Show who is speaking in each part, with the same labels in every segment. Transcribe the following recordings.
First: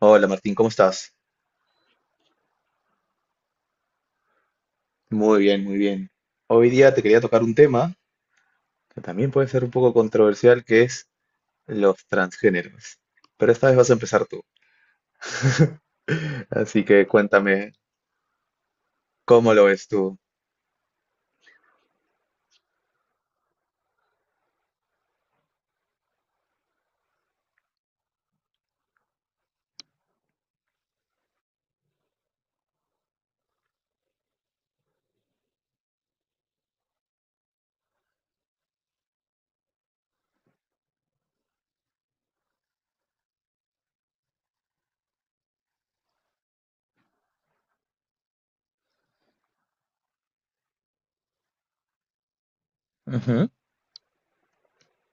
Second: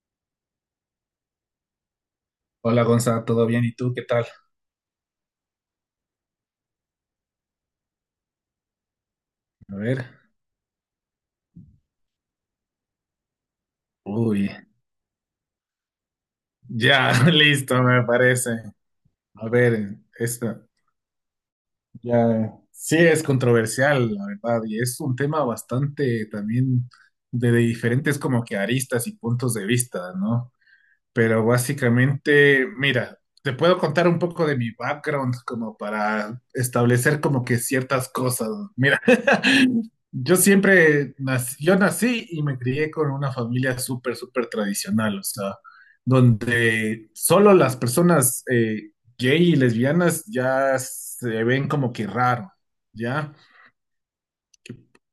Speaker 1: Hola Martín, ¿cómo estás?
Speaker 2: Hola Gonza, ¿todo bien? ¿Y tú qué tal?
Speaker 1: Muy bien, muy bien. Hoy día te quería tocar un tema que también puede ser un
Speaker 2: A
Speaker 1: poco
Speaker 2: ver.
Speaker 1: controversial, que es los transgéneros. Pero esta vez vas a empezar tú.
Speaker 2: Uy,
Speaker 1: Así que
Speaker 2: ya,
Speaker 1: cuéntame,
Speaker 2: listo, me parece. A
Speaker 1: ¿cómo lo ves
Speaker 2: ver,
Speaker 1: tú?
Speaker 2: esta ya sí es controversial, la verdad, y es un tema bastante también de diferentes como que aristas y puntos de vista, ¿no? Pero básicamente, mira, te puedo contar un poco de mi background como para establecer como que ciertas cosas. Mira, yo siempre nací, yo nací y me crié con una familia súper, súper tradicional, o sea, donde solo las personas gay y lesbianas ya se ven como que raro, ¿ya?
Speaker 1: Ujú.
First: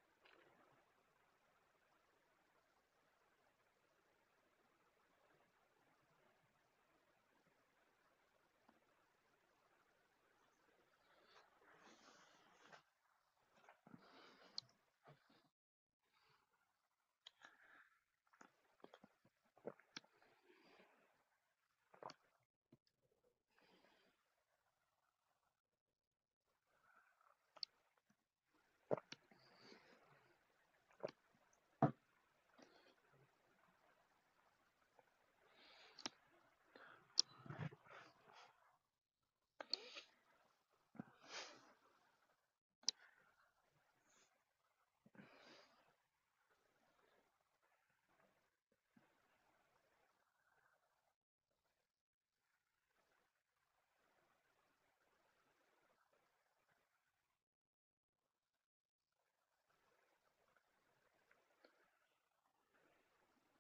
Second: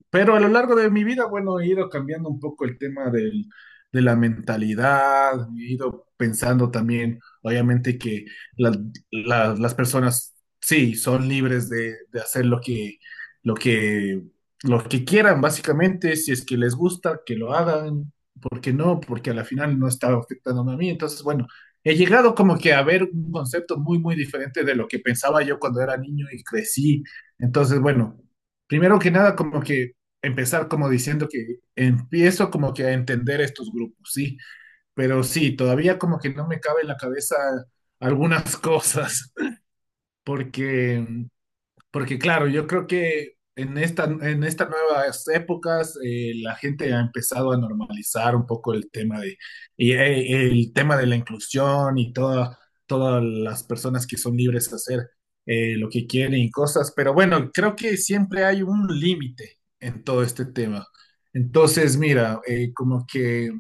Speaker 2: Pero a lo largo de mi vida, bueno, he ido cambiando un poco el tema de la mentalidad, he ido pensando también, obviamente, que la- las personas, sí, son libres de hacer lo lo que, lo que quieran, básicamente, si es que les gusta, que lo hagan, ¿por qué no? Porque a la final no está afectando a mí. Entonces, bueno, he llegado como que a ver un concepto muy, muy diferente de lo que pensaba yo cuando era niño y crecí. Entonces, bueno. Primero que nada, como que empezar como diciendo que empiezo como que a entender estos grupos, sí, pero sí, todavía como que no me cabe en la cabeza algunas cosas, porque porque claro, yo creo que en estas nuevas épocas la gente ha empezado a normalizar un poco el tema de, y, el tema de la inclusión y todas las personas que son libres de hacer lo que quieren y cosas, pero bueno, creo que siempre hay un límite en todo este tema. Entonces, mira, como que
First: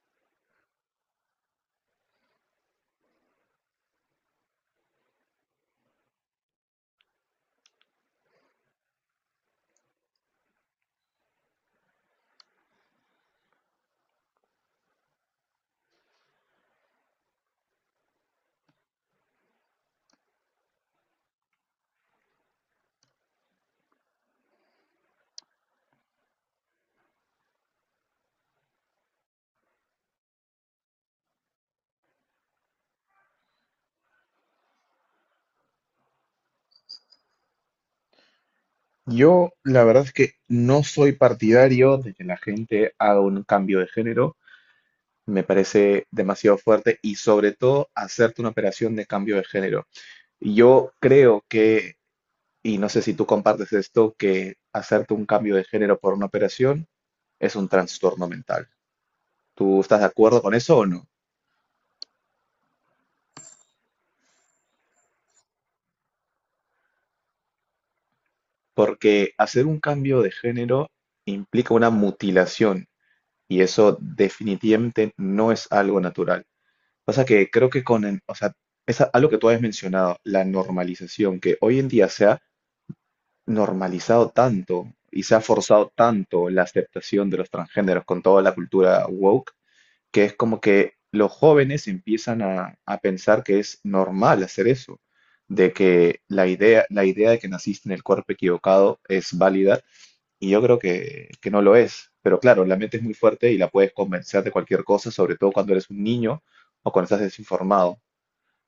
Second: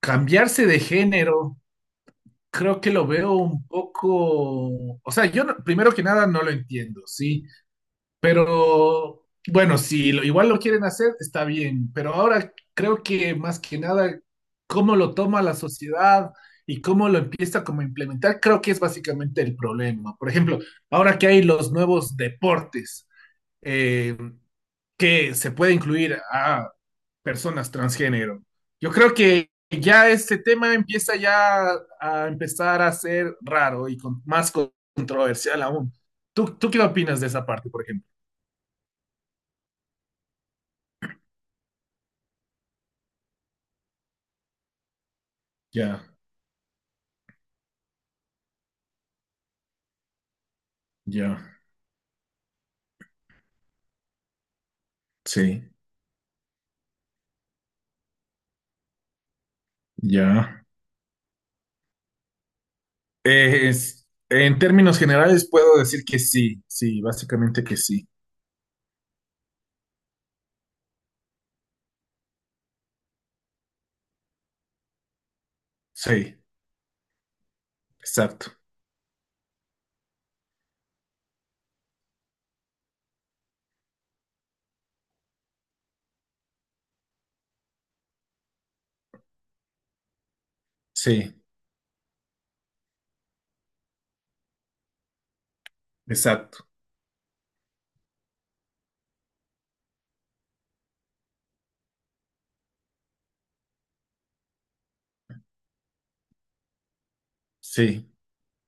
Speaker 2: cambiarse de género, creo que lo veo un poco, o sea, yo no- primero que nada no lo entiendo, ¿sí? Pero bueno, si lo- igual lo quieren hacer, está bien, pero ahora creo que más que nada, cómo lo toma la sociedad y cómo lo empieza como a implementar, creo que es básicamente el problema. Por ejemplo, ahora que hay los nuevos deportes, eh, que se puede incluir a personas transgénero, yo creo que ya ese tema empieza ya a empezar a ser raro y con- más controversial aún. ¿Tú qué opinas de esa parte, por ejemplo?
Speaker 1: Yo la verdad es que no soy partidario de que la gente haga un cambio de género. Me parece
Speaker 2: Ya.
Speaker 1: demasiado fuerte y sobre todo hacerte una operación de cambio de género. Yo creo
Speaker 2: Ya,
Speaker 1: que Y no sé si tú compartes esto, que hacerte un cambio de
Speaker 2: sí,
Speaker 1: género por una operación es un trastorno mental. ¿Tú estás de acuerdo con
Speaker 2: ya.
Speaker 1: eso o no?
Speaker 2: Es- en términos generales puedo decir que sí, sí, básicamente que sí.
Speaker 1: Porque hacer un cambio de género implica una mutilación y eso definitivamente no es algo
Speaker 2: Sí,
Speaker 1: natural. Pasa que creo que o sea,
Speaker 2: exacto.
Speaker 1: algo que tú habías mencionado, la normalización, que hoy en día se ha normalizado tanto y se ha forzado tanto la aceptación de los transgéneros con toda la cultura woke que es como que los
Speaker 2: Sí,
Speaker 1: jóvenes empiezan a pensar que es normal hacer eso, de que
Speaker 2: exacto.
Speaker 1: la idea de que naciste en el cuerpo equivocado es válida, y yo creo que no lo es. Pero claro, la mente es muy fuerte y la puedes convencer de cualquier cosa, sobre todo cuando eres un niño o cuando estás desinformado.
Speaker 2: Sí,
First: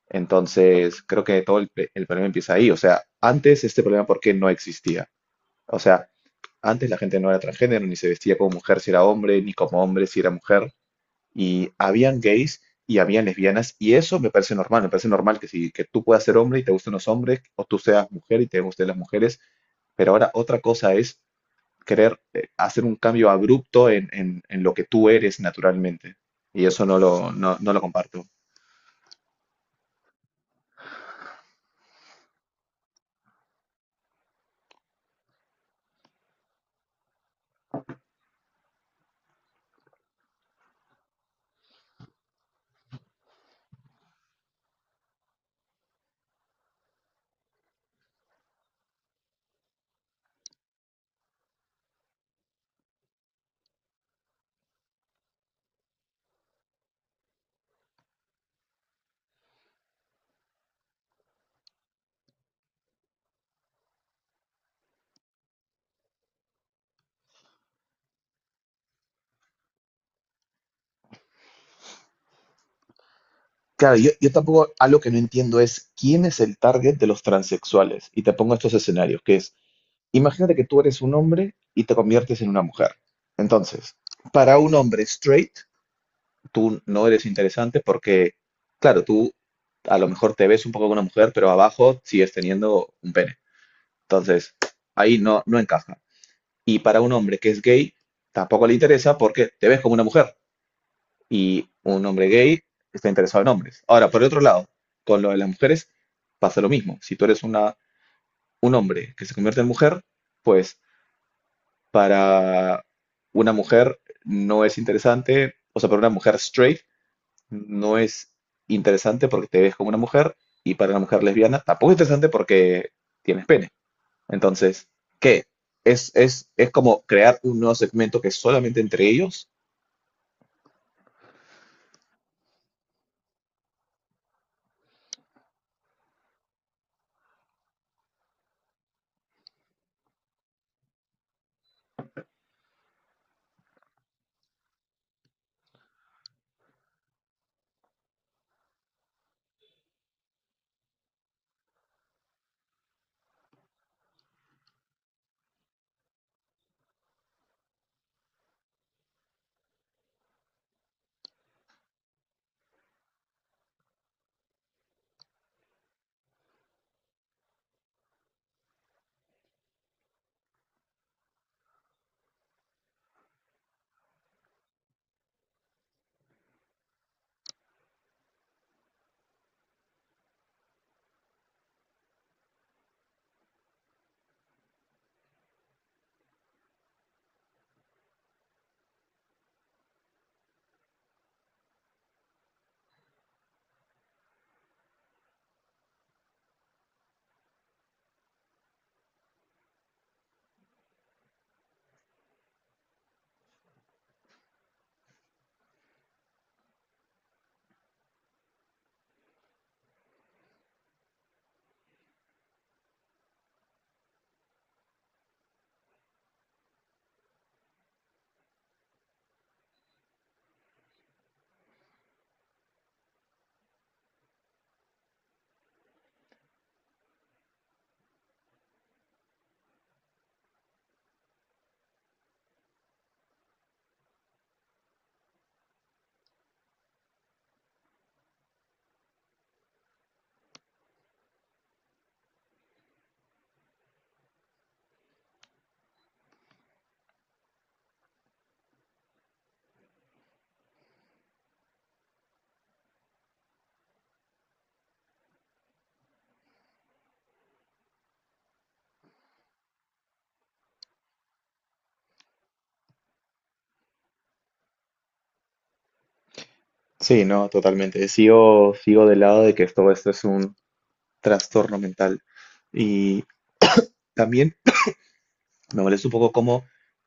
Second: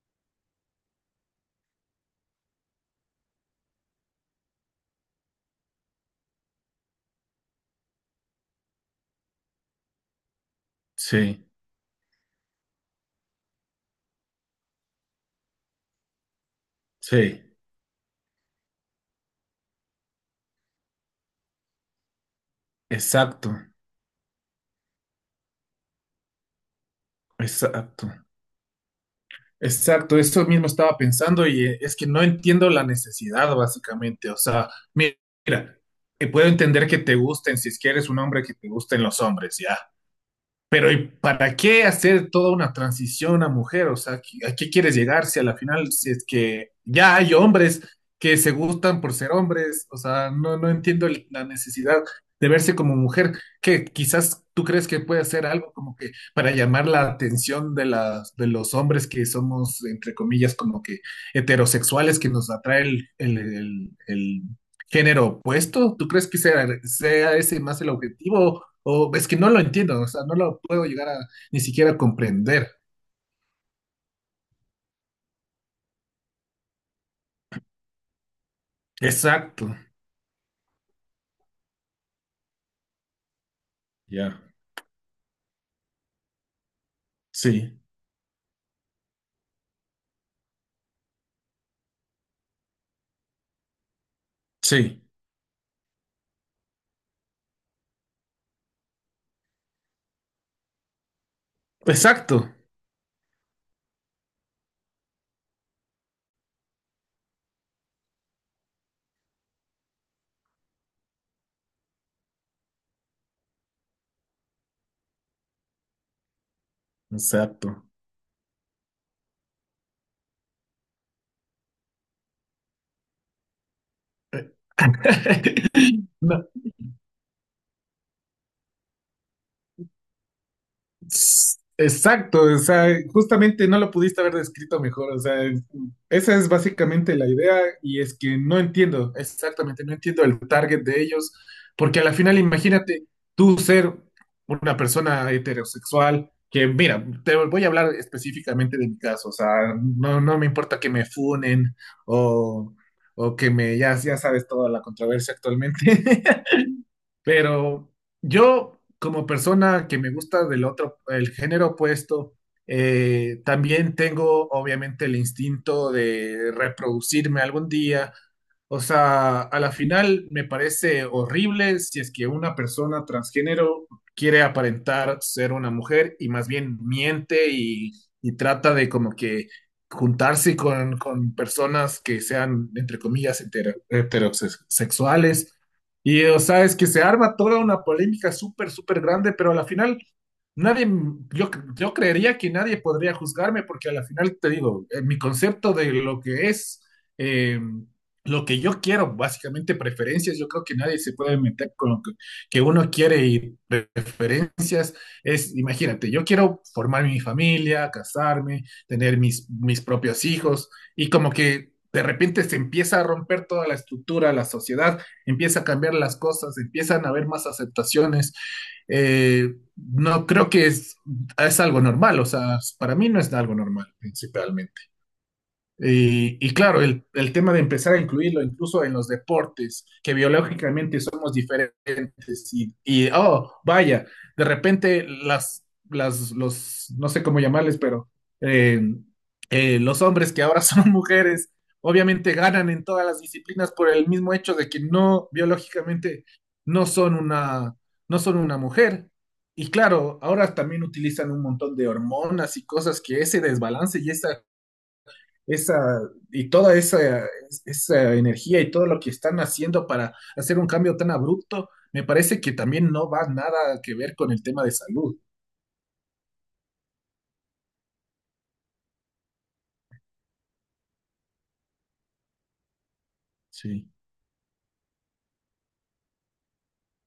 Speaker 1: Entonces, creo que todo el problema empieza ahí. O sea, antes este problema, ¿por qué no existía? O sea, antes la gente no era transgénero, ni se vestía como mujer si era hombre, ni como hombre si era mujer
Speaker 2: sí,
Speaker 1: y habían gays y habían lesbianas y eso me parece normal que si que tú puedas ser hombre y te gusten los hombres
Speaker 2: sí,
Speaker 1: o tú seas mujer y te gusten las mujeres, pero ahora otra cosa es querer hacer un cambio
Speaker 2: exacto,
Speaker 1: abrupto en lo que tú eres naturalmente y eso no lo
Speaker 2: exacto.
Speaker 1: comparto.
Speaker 2: Exacto, eso mismo estaba pensando y es que no entiendo la necesidad, básicamente. O sea, mi- mira, puedo entender que te gusten si es que eres un hombre que te gusten los hombres, ya. Pero ¿y para qué hacer toda una transición a mujer? O sea, a qué quieres llegar si a la final, si es que ya hay hombres que se gustan por ser hombres? O sea, no, no entiendo el- la necesidad de verse como mujer, que quizás tú crees que puede hacer algo como que para llamar la atención de de los hombres que somos, entre comillas, como que heterosexuales, que nos atrae el género opuesto. ¿Tú crees que sea ese más el objetivo? O es que no lo entiendo, o sea, no lo puedo llegar a ni siquiera comprender.
Speaker 1: Claro, yo tampoco, algo que no entiendo es quién es el target de los transexuales. Y te pongo estos escenarios, que es,
Speaker 2: Exacto.
Speaker 1: imagínate que tú eres un hombre y te conviertes en una mujer. Entonces,
Speaker 2: Ya.
Speaker 1: para un hombre straight, tú no eres interesante
Speaker 2: Sí.
Speaker 1: porque, claro, tú a lo mejor te ves un poco como una mujer, pero abajo sigues teniendo un pene. Entonces,
Speaker 2: Sí.
Speaker 1: ahí no, no encaja. Y para un hombre que es gay, tampoco le interesa porque te ves como una mujer. Y un hombre
Speaker 2: Exacto.
Speaker 1: gay está interesado en hombres. Ahora, por el otro lado, con lo de las mujeres pasa lo mismo. Si tú eres un hombre que se convierte en mujer, pues para una mujer no es interesante, o sea, para una mujer straight
Speaker 2: Exacto.
Speaker 1: no es interesante porque te ves como una mujer y para una mujer lesbiana tampoco es interesante porque tienes pene. Entonces, ¿qué? Es,
Speaker 2: No,
Speaker 1: es, es como crear un nuevo segmento que es solamente entre ellos.
Speaker 2: exacto, o sea, justamente no lo pudiste haber descrito mejor, o sea, es- esa es básicamente la idea y es que no entiendo, exactamente, no entiendo el target de ellos, porque a la final imagínate tú ser una persona heterosexual, que mira, te voy a hablar específicamente de mi caso, o sea, no, no me importa que me funen o, o que me, ya, ya sabes toda la controversia actualmente, pero yo, como persona que me gusta del otro, el género opuesto, también tengo obviamente el instinto de reproducirme algún día, o sea, a la final me parece horrible si es que una persona transgénero quiere aparentar ser una mujer y más bien miente y trata de como que juntarse con personas que sean, entre comillas, hetero- heterosexuales. Y, o sea, es que se arma toda una polémica súper, súper grande, pero a la final nadie, yo creería que nadie podría juzgarme porque a la final te digo, mi concepto de lo que es, eh, lo que yo quiero, básicamente preferencias, yo creo que nadie se puede meter con lo que uno quiere y preferencias. Es, imagínate, yo quiero formar mi familia, casarme, tener mis propios hijos y como que de repente se empieza a romper toda la estructura, la sociedad empieza a cambiar las cosas, empiezan a haber más aceptaciones. No creo que es algo normal, o sea, para mí no es algo normal principalmente. Y claro, el tema de empezar a incluirlo incluso en los deportes, que biológicamente somos diferentes y, oh, vaya, de repente los, no sé cómo llamarles, pero eh, los hombres que ahora son mujeres, obviamente ganan en todas las disciplinas por el mismo hecho de que no, biológicamente, no son una, no son una mujer. Y claro, ahora también utilizan un montón de hormonas y cosas que ese desbalance y esa esa y toda esa energía y todo lo que están haciendo para hacer un cambio tan abrupto, me parece que también no va nada que ver con el tema de salud.
Speaker 1: Sí, no, totalmente. Sigo del lado de que todo esto es un trastorno mental. Y
Speaker 2: Sí,
Speaker 1: también me molesta un poco cómo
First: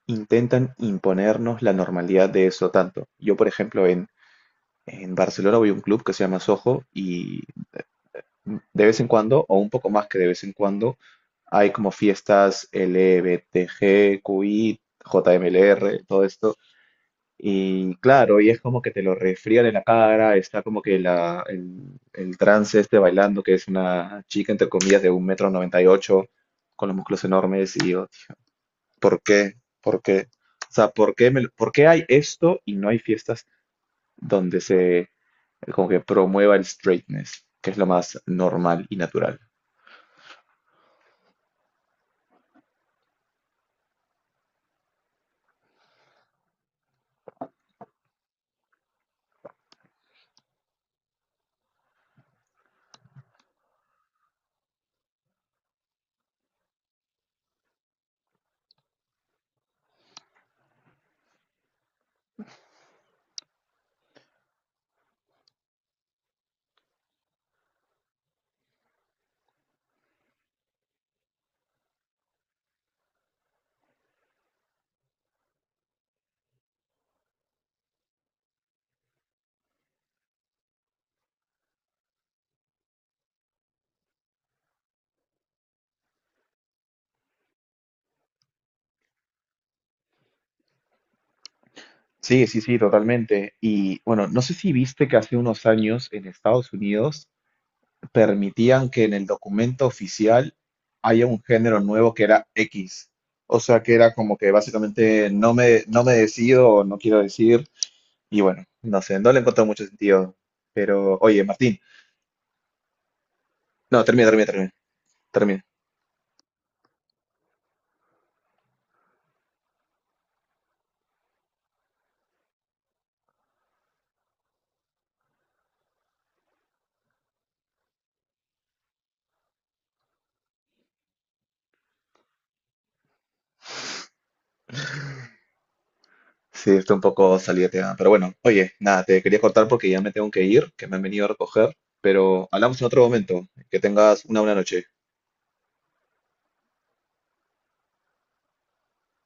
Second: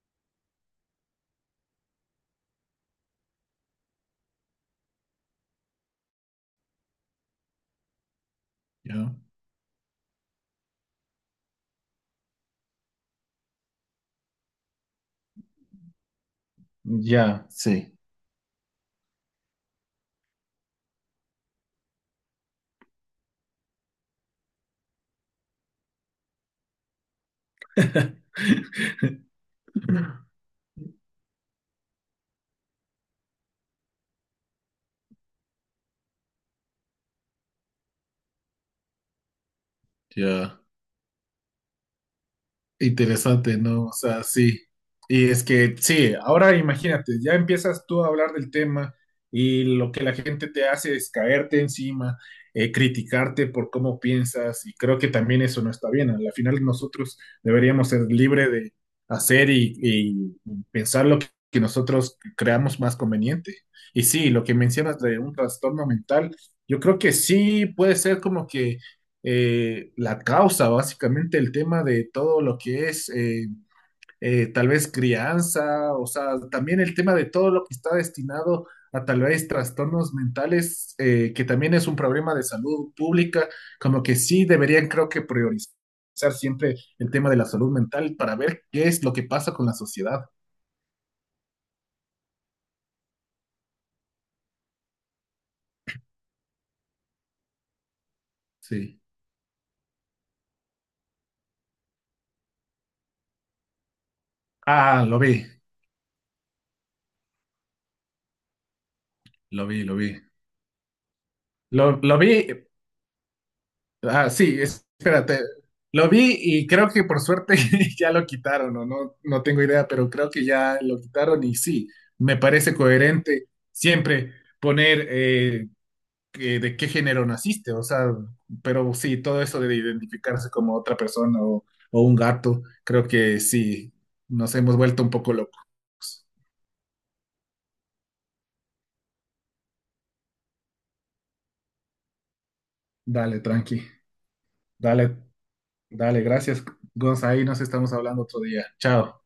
Speaker 1: intentan imponernos la normalidad de eso tanto. Yo, por ejemplo, en Barcelona voy a un club que se llama Soho y de vez en
Speaker 2: ya,
Speaker 1: cuando, o un poco más que de vez en cuando, hay como fiestas LBTG, QI, JMLR, todo esto.
Speaker 2: ya, sí,
Speaker 1: Y claro, y es como que te lo resfrían en la cara, está como que el trance este bailando, que es una chica, entre comillas, de 1,98 m, con los músculos enormes, y yo, tío, ¿por qué? ¿Por qué? O sea, ¿ por qué hay esto y no hay fiestas donde se como que promueva el straightness, que es lo más normal y natural?
Speaker 2: ya. Interesante, ¿no? O sea, sí. Y es que, sí, ahora imagínate, ya empiezas tú a hablar del tema y lo que la gente te hace es caerte encima, criticarte por cómo piensas y creo que también eso no está bien. ¿No? Al final nosotros deberíamos ser libres de hacer y pensar lo que nosotros creamos más conveniente. Y sí, lo que mencionas de un trastorno mental, yo creo que sí puede ser como que la causa, básicamente el tema de todo lo que es tal vez crianza, o sea, también el tema de todo lo que está destinado a tal vez trastornos mentales, que también es un problema de salud pública, como que sí deberían creo que priorizar siempre el tema de la salud mental para ver qué es lo que pasa con la sociedad.
Speaker 1: Sí, sí, sí, totalmente. Y bueno, no sé si viste que hace unos años en Estados Unidos permitían
Speaker 2: Sí,
Speaker 1: que en el documento oficial haya un género nuevo que era X. O sea, que era como que
Speaker 2: ah, lo
Speaker 1: básicamente
Speaker 2: vi,
Speaker 1: no me decido o no quiero decir. Y bueno, no sé, no le encuentro
Speaker 2: lo vi,
Speaker 1: mucho
Speaker 2: lo vi.
Speaker 1: sentido. Pero, oye, Martín,
Speaker 2: Lo vi,
Speaker 1: no, termina,
Speaker 2: ah,
Speaker 1: termina,
Speaker 2: sí,
Speaker 1: termina,
Speaker 2: espérate.
Speaker 1: termina.
Speaker 2: Lo vi y creo que por suerte ya lo quitaron, o no, no tengo idea, pero creo que ya lo quitaron y sí, me parece coherente siempre poner que- de qué género naciste, o sea, pero sí, todo eso de identificarse como otra persona o un gato, creo que sí, nos hemos vuelto un poco locos.
Speaker 1: Sí, estoy un poco salida de tema. Pero bueno, oye, nada, te quería cortar porque ya me tengo que ir, que me han venido a recoger. Pero hablamos en otro
Speaker 2: Dale,
Speaker 1: momento. Que
Speaker 2: tranqui,
Speaker 1: tengas una buena noche.
Speaker 2: dale, dale, gracias, Gonza, ahí nos estamos hablando otro día. Chao.